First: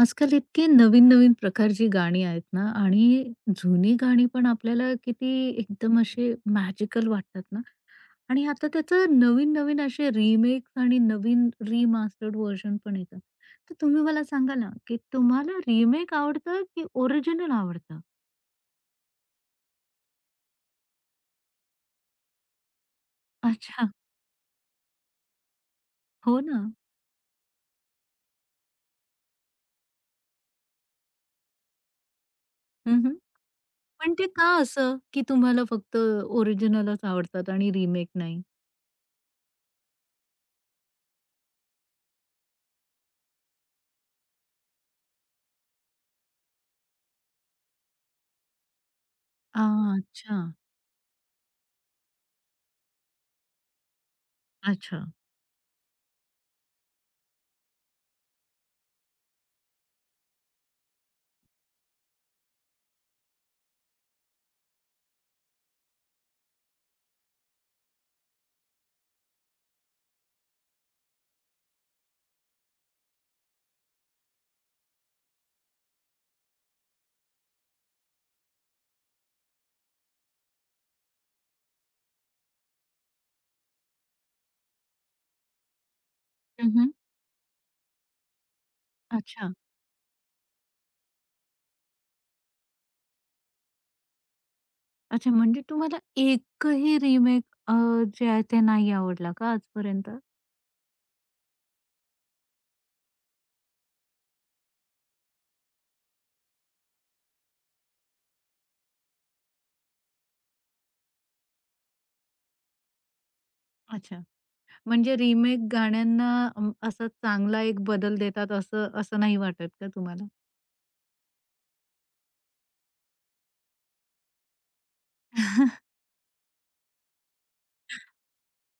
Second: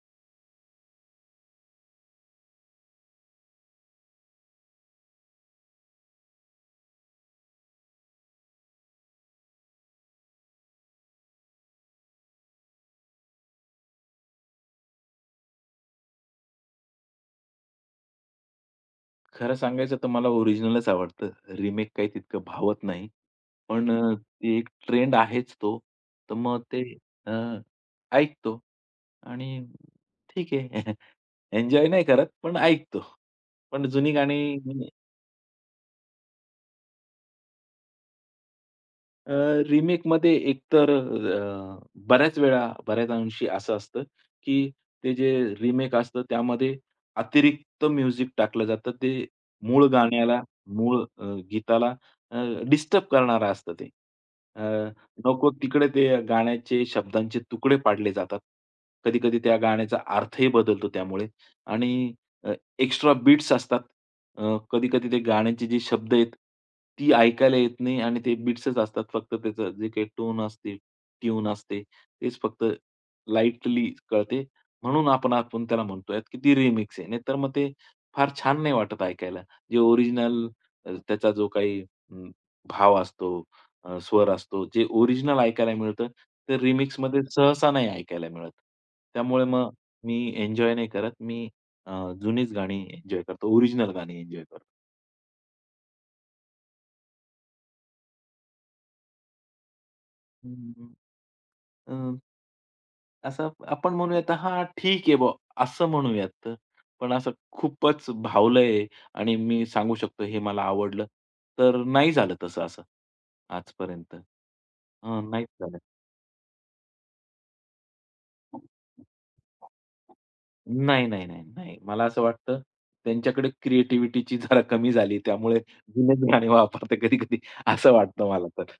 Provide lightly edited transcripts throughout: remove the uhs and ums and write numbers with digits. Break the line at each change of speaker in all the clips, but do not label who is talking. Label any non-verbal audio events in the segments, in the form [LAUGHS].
आजकाल इतके नवीन-नवीन प्रकारची गाणी आहेत ना आणि जुनी गाणी पण आपल्याला किती एकदम असे मॅजिकल वाटतात ना आणि आता त्याचं नवीन-नवीन असे रिमेक्स आणि नवीन रिमास्टर्ड व्हर्जन पण येतं. तर तुम्ही मला सांगा ना, की तुम्हाला रिमेक आवडतं की ओरिजिनल आवडतं?
खरं सांगायचं तर मला ओरिजिनलच आवडतं. रिमेक काही तितकं भावत नाही.
अच्छा.
पण अ, ती एक ट्रेंड आहेच तो. तर
हो ना.
मग ते अ, ऐकतो आणि ठीक आहे. [LAUGHS] एन्जॉय नाही करत, पण ऐकतो.
हं.
पण जुनी
पण ते का
गाणी
असं, की तुम्हाला फक्त ओरिजिनलच आवडतात आणि रिमेक नाही?
अ, रिमेकमध्ये एकतर बऱ्याच वेळा, बऱ्याच अंशी असं असतं, की ते जे रिमेक असतं त्यामध्ये अतिरिक्त म्युझिक टाकलं जातं. ते
आ,
मूळ
अच्छा.
गाण्याला, मूळ अ, गीताला अ, डिस्टर्ब करणारं असतं ते. अ,
अच्छा.
नको तिकडे ते गाण्याचे शब्दांचे तुकडे पाडले जातात. कधी-कधी त्या गाण्याचा अर्थही बदलतो त्यामुळे आणि अ, एक्स्ट्रा बीट्स असतात. कधी-कधी ते गाण्याचे जे शब्द आहेत, ती ऐकायला येत नाही आणि ते बीट्सच असतात. फक्त त्याचं जे काही टोन असते, ट्यून असते, तेच फक्त लाईटली कळते. म्हणून आपण आपण त्याला म्हणतोय की ती रिमिक्स आहे. नाहीतर मग ते फार छान नाही वाटत ऐकायला. जे ओरिजिनल त्याचा जो काही भाव असतो, स्वर असतो, जे ओरिजिनल ऐकायला मिळतं, ते
हं.
रिमिक्समध्ये सहसा नाही ऐकायला मिळत. त्यामुळे
अच्छा.
मग मी एन्जॉय नाही करत. जुनीच गाणी एन्जॉय करतो, ओरिजिनल गाणी एन्जॉय करतो.
अच्छा, म्हणजे तुम्हाला एकही रिमेक अ, जे आहे ते नाही आवडला का आजपर्यंत?
हं. अ, असं आपण म्हणूयात हां, ठीक आहे बुवा असं म्हणूयात. पण असं खूपच भावलंय आणि मी सांगू शकतो हे मला आवडलं, तर नाही झालं तसं असं आजपर्यंत.
अच्छा. म्हणजे
हं, नाहीच
रिमेक
झालं.
गाण्यांना असा चांगला एक बदल देतात असं असं नाही वाटत का तुम्हाला?
नाही, नाही, नाही, नाही. मला असं वाटतं त्यांच्याकडे क्रिएटिव्हिटीची जरा कमी झाली त्यामुळे जुनेच गाणे वापरते कधी-कधी असं वाटतं मला तर.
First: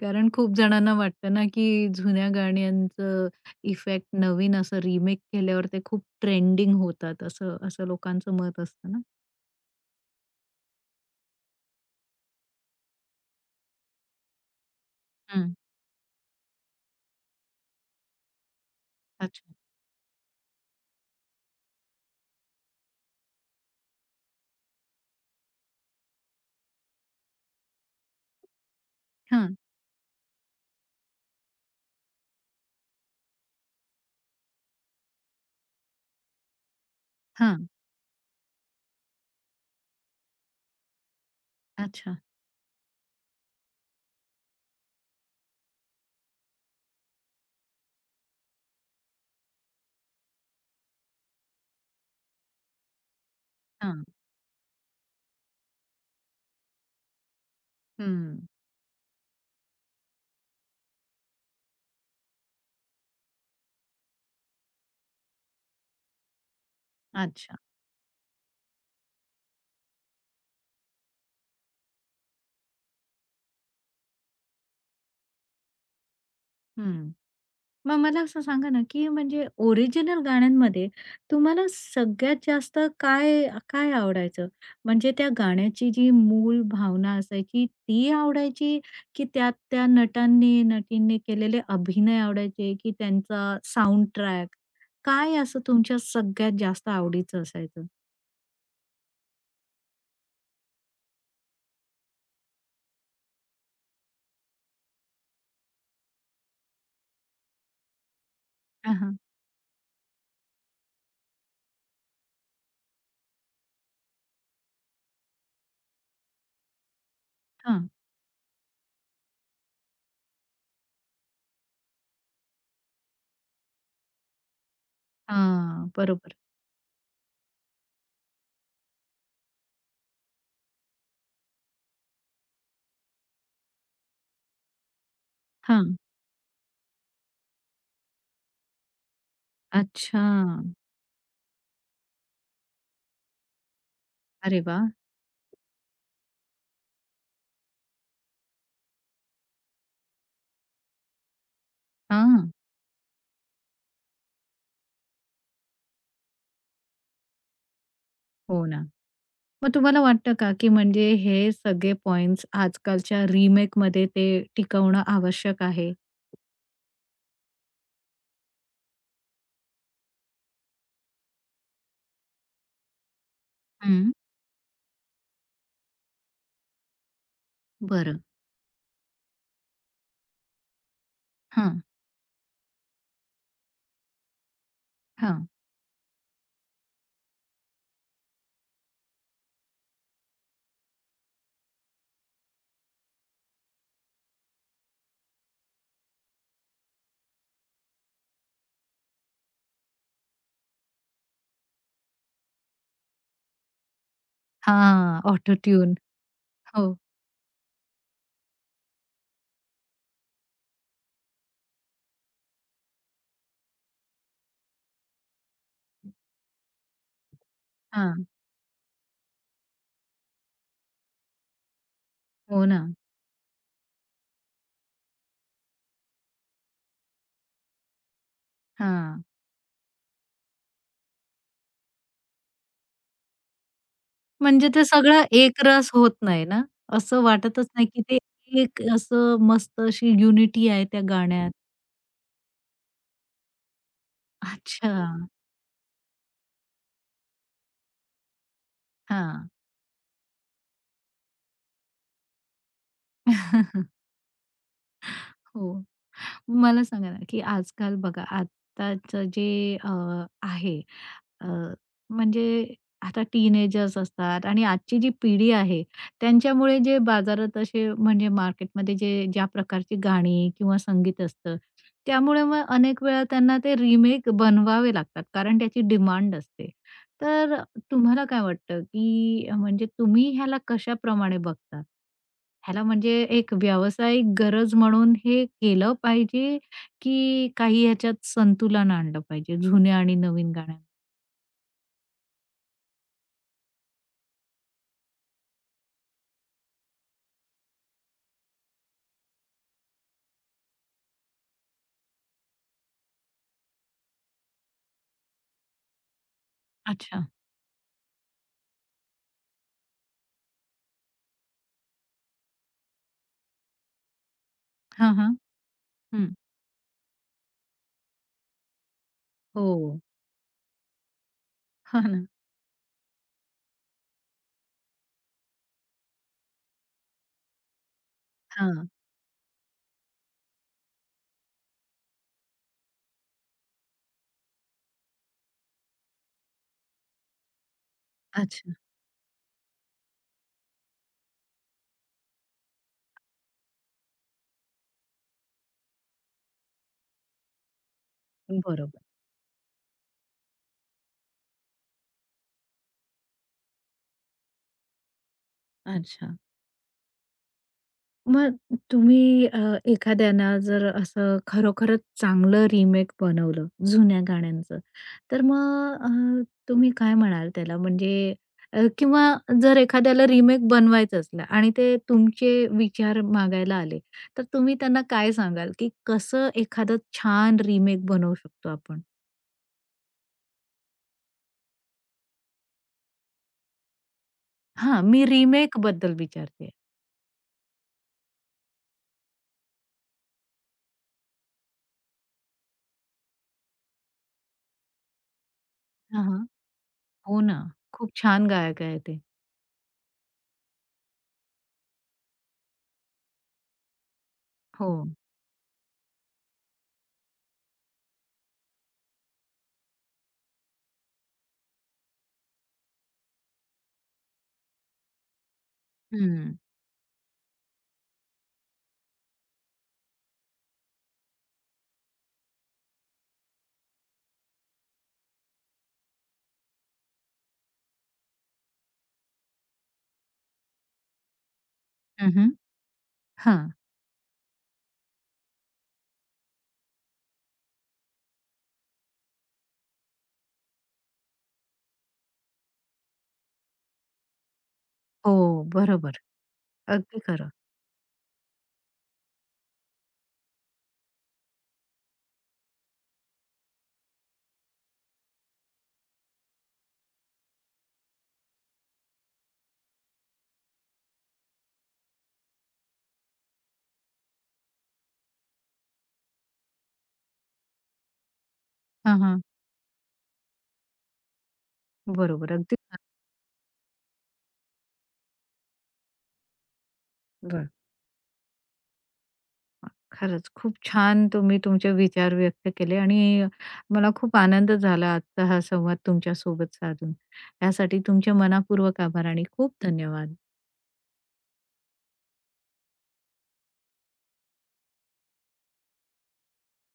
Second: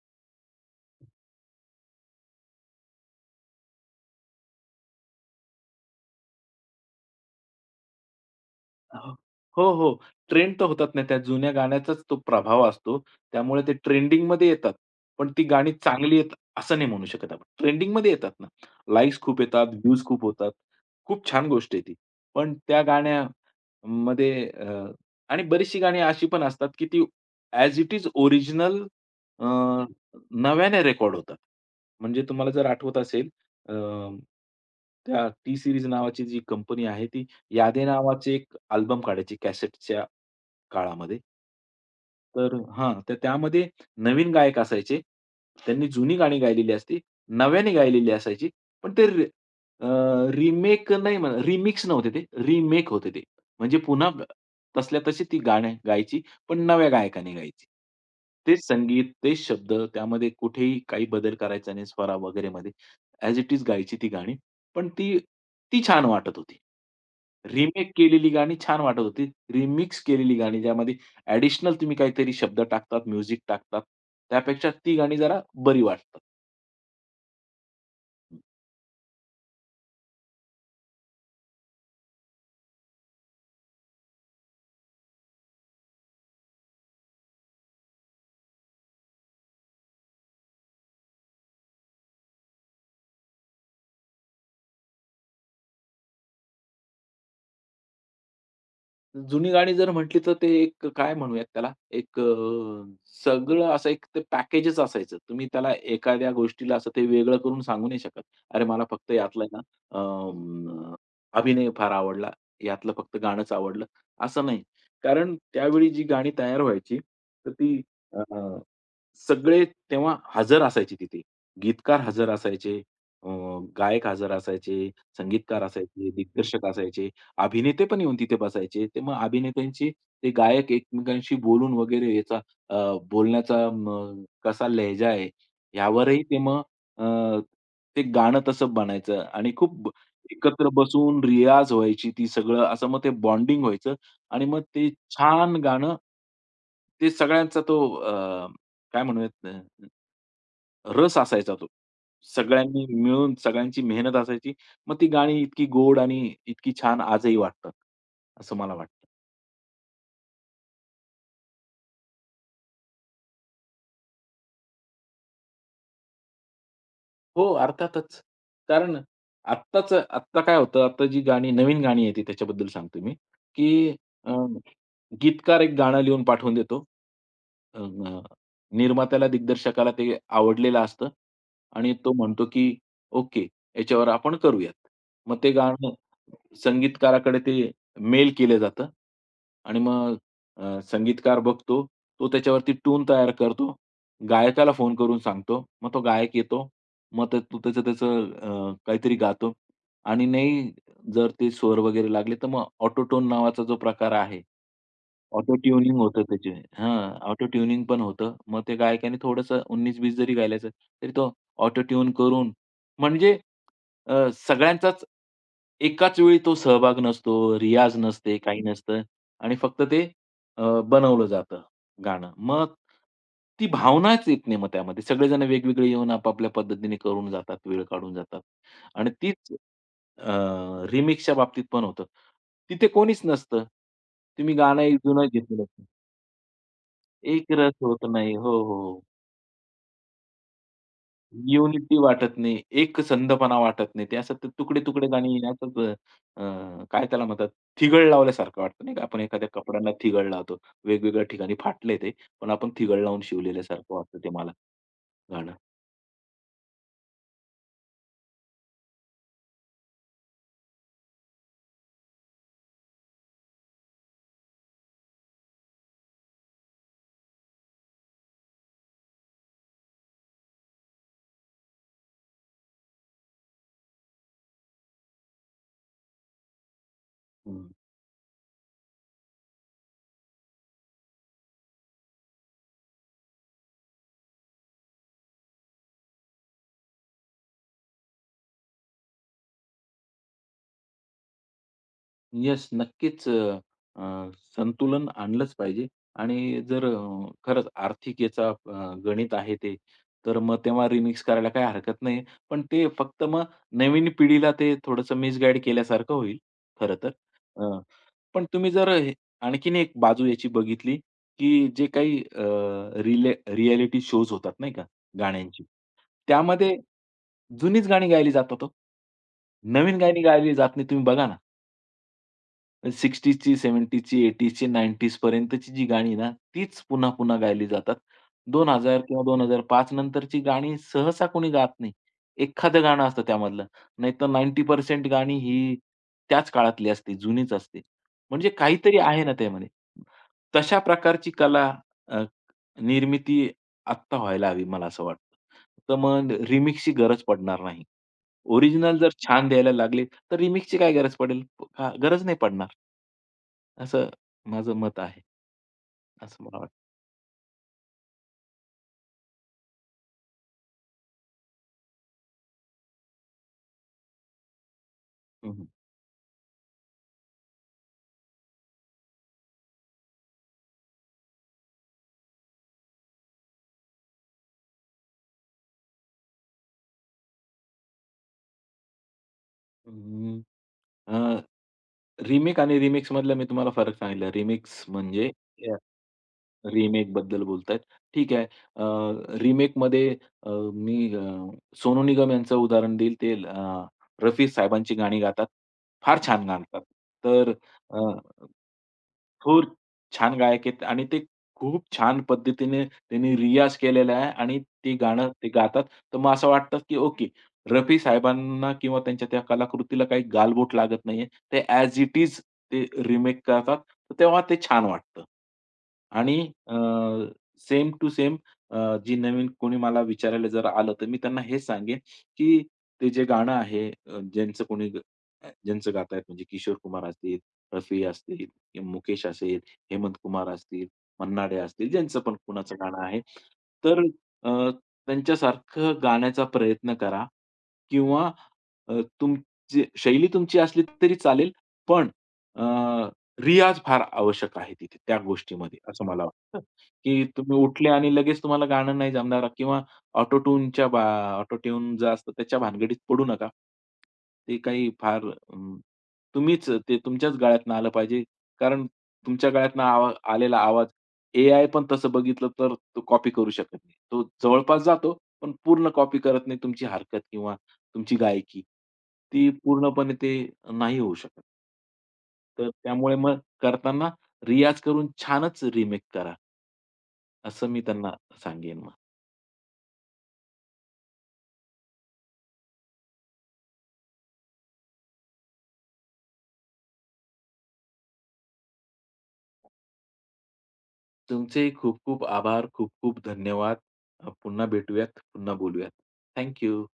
कारण खूप जणांना वाटतं ना, की जुन्या गाण्यांचं इफेक्ट नवीन असं रिमेक केल्यावर ते खूप ट्रेंडिंग होतात असं असं लोकांचं मत असतं ना?
हो, हो, हो. ट्रेंड तर होतात नाही. त्या जुन्या गाण्याचाच तो प्रभाव असतो. त्यामुळे ते ट्रेंडिंगमध्ये येतात. पण ती
हं.
गाणी चांगली आहेत असं नाही म्हणू शकत आपण. ट्रेंडिंगमध्ये येतात ना. लाइक्स खूप
अच्छा.
येतात, व्ह्यूज खूप होतात. खूप छान गोष्ट आहे ती. पण त्या गाण्यामध्ये अ, आणि बरीचशी गाणी अशी पण असतात, की ती as it is original uh,
हां,
नव्याने रेकॉर्ड होतात. म्हणजे तुम्हाला जर आठवत असेल अ, त्या टी सीरीज नावाची जी कंपनी आहे ती
हां.
यादे नावाचे एक अल्बम काढायची कॅसेटच्या काळामध्ये.
अच्छा.
तर हां, तर त्यामध्ये नवीन गायक असायचे. त्यांनी जुनी गाणी गायलेली असती. नव्याने गायलेली असायची. पण ते रि अ, रिमेक नाही म्हणा रिमिक्स नव्हते ते, रिमेक होते ते. म्हणजे
हां.
पुन्हा ब- तसल्या तशी ती गाणी गायची, पण नव्या गायकाने गायची.
हं.
तेच संगीत, तेच शब्द, त्यामध्ये कुठेही काही बदल करायचा नाही स्वरा वगैरेमध्ये. ॲज इट इज गायची ती गाणी. पण ती, ती छान वाटत होती.
अच्छा.
रिमेक केलेली गाणी छान वाटत होती. रिमिक्स केलेली गाणी ज्यामध्ये ॲडिशनल तुम्ही काहीतरी शब्द टाकतात, म्युझिक टाकतात, त्यापेक्षा ती गाणी जरा बरी वाटतात.
हं. मग मला असं सांगा ना, की म्हणजे ओरिजिनल गाण्यांमध्ये तुम्हाला सगळ्यात जास्त काय काय आवडायचं? म्हणजे त्या गाण्याची जी मूळ भावना असायची ती आवडायची, की त्यात त्या नटांनी, नटींनी केलेले अभिनय आवडायचे, की त्यांचा साउंड ट्रॅक? काय असं तुमच्या सगळ्यात जास्त आवडीचं असायचं?
जुनी गाणी जर म्हटली तर ते एक काय म्हणूयात त्याला, एक अ, सगळं असं एक ते पॅकेजच असायचं. तुम्ही त्याला एखाद्या गोष्टीला असं ते वेगळं करून सांगू नाही शकत. अरे मला
हां,
फक्त
हां.
यातला आहे ना अ, अभिनय फार आवडला, यातलं फक्त गाणंच आवडलं, असं नाही. कारण त्यावेळी जी गाणी तयार व्हायची, तर ती
हां.
अ सगळे तेव्हा हजर असायचे तिथे. गीतकार हजर असायचे, अ, गायक हजर असायचे, संगीतकार असायचे,
बरोबर.
दिग्दर्शक असायचे, अभिनेते पण येऊन तिथे बसायचे. ते मग अभिनेत्यांची ते गायक एकमेकांशी बोलून वगैरे याचा अ, बोलण्याचा मग कसा लहजा आहे
हां.
यावरही ते मग अ, ते गाणं तसं बनायचं
अच्छा.
एकत्र बसून रियाज व्हायची ती सगळं असं मग ते बॉन्डिंग व्हायचं आणि मग
अरे वाह!
ते छान गाणं ते सगळ्यांचा तो काय म्हणूयात, रस असायचा तो.
हां.
सगळ्यांनी मिळून सगळ्यांची मेहनत असायची. मग ती गाणी इतकी गोड आणि इतकी छान आजही वाटतात, असं
हो
मला
ना.
वाटतं.
मग तुम्हाला वाटतं का, की म्हणजे हे सगळे पॉइंट्स आजकालच्या रिमेकमध्ये ते टिकवणं आवश्यक आहे?
हो, अर्थातच. कारण आत्ताचं आत्ता काय होतं, आत्ता जी गाणी नवीन गाणी येते त्याच्याबद्दल सांगतो मी, की
हं,
अ, गीतकार एक गाणं लिहून पाठवून देतो. अ,
बरं.
अ, निर्मात्याला, दिग्दर्शकाला ते आवडलेलं असतं
हां,
आणि तो म्हणतो, की "ओके, याच्यावर आपण करूयात." मग
हां.
ते गाणं संगीतकाराकडे ते मेल केलं जातं आणि मग संगीतकार बघतो. तो त्याच्यावरती ट्यून तयार करतो. गायकाला फोन करून सांगतो. मग तो गायक येतो. मग तो त्याचं त्याचं अ, काहीतरी गातो आणि नाही जर ते स्वर वगैरे लागले, तर मग ऑटोटोन नावाचा जो प्रकार आहे
हां,
ऑटो
ऑटो
ट्यूनिंग
ट्यून.
होतं त्याचे.
हो.
हां, ऑटो ट्यूनिंग पण होतं. मग ते गायकाने थोडंसं 19-20 जरी गायल्याचं, तरी तो ऑटो ट्यून करून म्हणजे सगळ्यांचाच एकाच वेळी तो सहभाग नसतो, रियाज
हां,
नसते, काही नसतं आणि फक्त ते अ, बनवलं जातं गाणं.
हो
मग
ना.
ती भावनाच येत नाही मग त्यामध्ये. सगळेजण वेगवेगळे येऊन आपापल्या पद्धतीने करून जातात, वेळ काढून जातात. आणि
हां.
तीच अ, रिमिक्सच्या बाबतीत पण होतं. तिथे कोणीच नसतं. तुम्ही
म्हणजे
गाणं
ते
एक
सगळं
जुनं घेतलेलं असतं.
एकरस होत नाही ना. असं
एक
वाटतच
रस
नाही, की
होत
ते
नाही. हो, हो,
एक
हो.
असं मस्त अशी युनिटी आहे त्या गाण्यात.
युनिटी वाटत नाही. एक संधपणा वाटत नाही. ते असं ते
अच्छा.
तुकडे-तुकडे गाणी असंच अ, काय त्याला म्हणतात, थिगळ लावल्यासारखं वाटतं नाही का? आपण एखाद्या
हां.
कपड्यांना थिगळ लावतो. वेगवेगळ्या ठिकाणी फाटले ते, पण आपण थिगळ लावून शिवलेल्यासारखं
[LAUGHS]
वाटतं ते मला गाणं.
हो. मला सांगा ना, की आजकाल बघा आत्ताचं जे आहे. अ, म्हणजे आता टीनेजर्स असतात आणि आजची जी पिढी आहे त्यांच्यामुळे जे बाजारात असे म्हणजे मार्केटमध्ये जे ज्या प्रकारची गाणी किंवा संगीत असतं, त्यामुळे मग अनेक वेळा त्यांना ते रिमेक बनवावे लागतात कारण त्याची डिमांड असते. तर तुम्हाला काय वाटतं, की म्हणजे तुम्ही ह्याला कशाप्रमाणे बघता? ह्याला म्हणजे एक व्यावसायिक गरज म्हणून हे केलं पाहिजे, की काही ह्याच्यात संतुलन आणलं पाहिजे जुन्या आणि नवीन गाण्या.
येस, नक्कीच अ, अ, संतुलन आणलंच पाहिजे आणि जर खरंच आर्थिक याचा गणित आहे ते, तर मग तेव्हा रिमिक्स करायला काही हरकत नाही. पण ते फक्त मग नवीन पिढीला ते थोडंसं मिसगाईड केल्यासारखं होईल खरं तर.
अच्छा.
अ, पण तुम्ही जर हे आणखीन एक बाजू याची बघितली, की जे काही रिएलिटी शोज होतात नाही का
हां, हां.
गाण्यांची,
हं.
त्यामध्ये जुनीच गाणी गायली जातात हो. नवीन
हो.
गाणी गायली जात नाही. तुम्ही बघा ना.
हां ना.
60ची, 70ची, 80ची, 90ज पर्यंतची जी गाणी ना, तीच पुन्हा-पुन्हा गायली जातात.
हां.
2000 किंवा 2005 नंतरची गाणी सहसा कोणी गात नाही. एखादं गाणं असतं त्यामधलं. नाहीतर 90% गाणी ही त्याच काळातली असते, जुनीच असते. म्हणजे
अच्छा.
काहीतरी आहे ना त्यामध्ये. तशा प्रकारची कला अ, निर्मिती आत्ता व्हायला हवी मला असं वाटतं. तर मग रिमिक्सची गरज पडणार नाही. ओरिजिनल
बरोबर.
जर छान द्यायला लागले, तर रिमिक्सची काय गरज पडेल? हां, गरज नाही पडणार. असं माझं मत आहे,
अच्छा.
असं मला वाटतं.
मग तुम्ही एखाद्याना जर असं खरोखरच चांगलं रिमेक बनवलं जुन्या गाण्यांचं, तर
हं, हं.
मग तुम्ही काय म्हणाल त्याला? म्हणजे किंवा जर एखाद्याला रिमेक बनवायचं असलं आणि ते तुमचे विचार मागायला आले, तर तुम्ही त्यांना काय सांगाल, की कसं एखादं छान रिमेक बनवू शकतो आपण?
हं. अ, रिमेक आणि रिमिक्समधला मी तुम्हाला फरक सांगितला.
हां, मी
अ,
रिमेकबद्दल विचारतेय.
रिमेकबद्दल बोलतायत. ठीक आहे. रिमेकमध्ये अ, मी अ, सोनू निगम यांचं उदाहरण देईल. ते रफी साहेबांची गाणी गातात. फार
हां, हां.
छान गातात.
हो
तर
ना.
अ,
खूप छान गायक आहे ते.
थोर छान गायक आहेत आणि ते खूप छान पद्धतीने त्यांनी रियाज केलेला आहे आणि ते
हो.
गाणं ते गातात. तर मग असं वाटतं की ओके रफी साहेबांना किंवा त्यांच्या त्या कलाकृतीला काही गालबोट लागत नाहीये. ते ॲज इट इज ते रिमेक करतात. तर तेव्हा ते छान वाटतं. आणि
हं.
सेम टू सेम जी नवीन कोणी मला विचारायला जर आलं, तर मी त्यांना हेच सांगेन, की ते जे गाणं आहे अ, ज्यांचं कोणी ग- अ, ज्यांचं गातायत म्हणजे किशोर कुमार असतील, रफी असतील, किंवा मुकेश असेल, हेमंत कुमार असतील, मन्ना असतील, ज्यांचं
हं,
पण
हं.
कुणाचं गाणं आहे.
हां.
तर अ, त्यांच्यासारखं गाण्याचा प्रयत्न करा किंवा अ, तुमची शैली तुमची असली तरी चालेल, पण अ, रियाज फार आवश्यक आहे तिथे त्या
हो,
गोष्टीमध्ये, असं
बरोबर.
मला वाटतं,
अगदी
की
खरं.
तुम्ही उठले आणि लगेच तुम्हाला गाणं नाही जमणार किंवा ऑटो बा ऑटो जे असतं त्याच्या भानगडीत पडू नका. ते काही फार अं, तुम्हीच ते तुमच्याच गळ्यातनं आलं पाहिजे कारण तुमच्या गळ्यातनं आलेला आवाज AI पण तसं बघितलं तर तो कॉपी करू शकत नाही. तो जवळपास जातो, पण पूर्ण कॉपी करत नाही तुमची हरकत किंवा तुमची गायकी.
हां, हां.
ती पूर्णपणे ते नाही होऊ शकत.
बरोबर.
तर
अगदी हां.
त्यामुळे मग करताना रियाज करून छानच रिमेक करा, असं
बरं.
मी त्यांना सांगेन मग.
खरंच खूप छान तुम्ही तुमचे विचार व्यक्त केले आणि मला खूप आनंद झाला आजचा हा संवाद तुमच्यासोबत साधून. त्यासाठी तुमचे मनापूर्वक आभार आणि खूप धन्यवाद.
तुमचेही खूप खूप आभार, खूप खूप धन्यवाद. पुन्हा भेटूयात, पुन्हा बोलूयात. थँक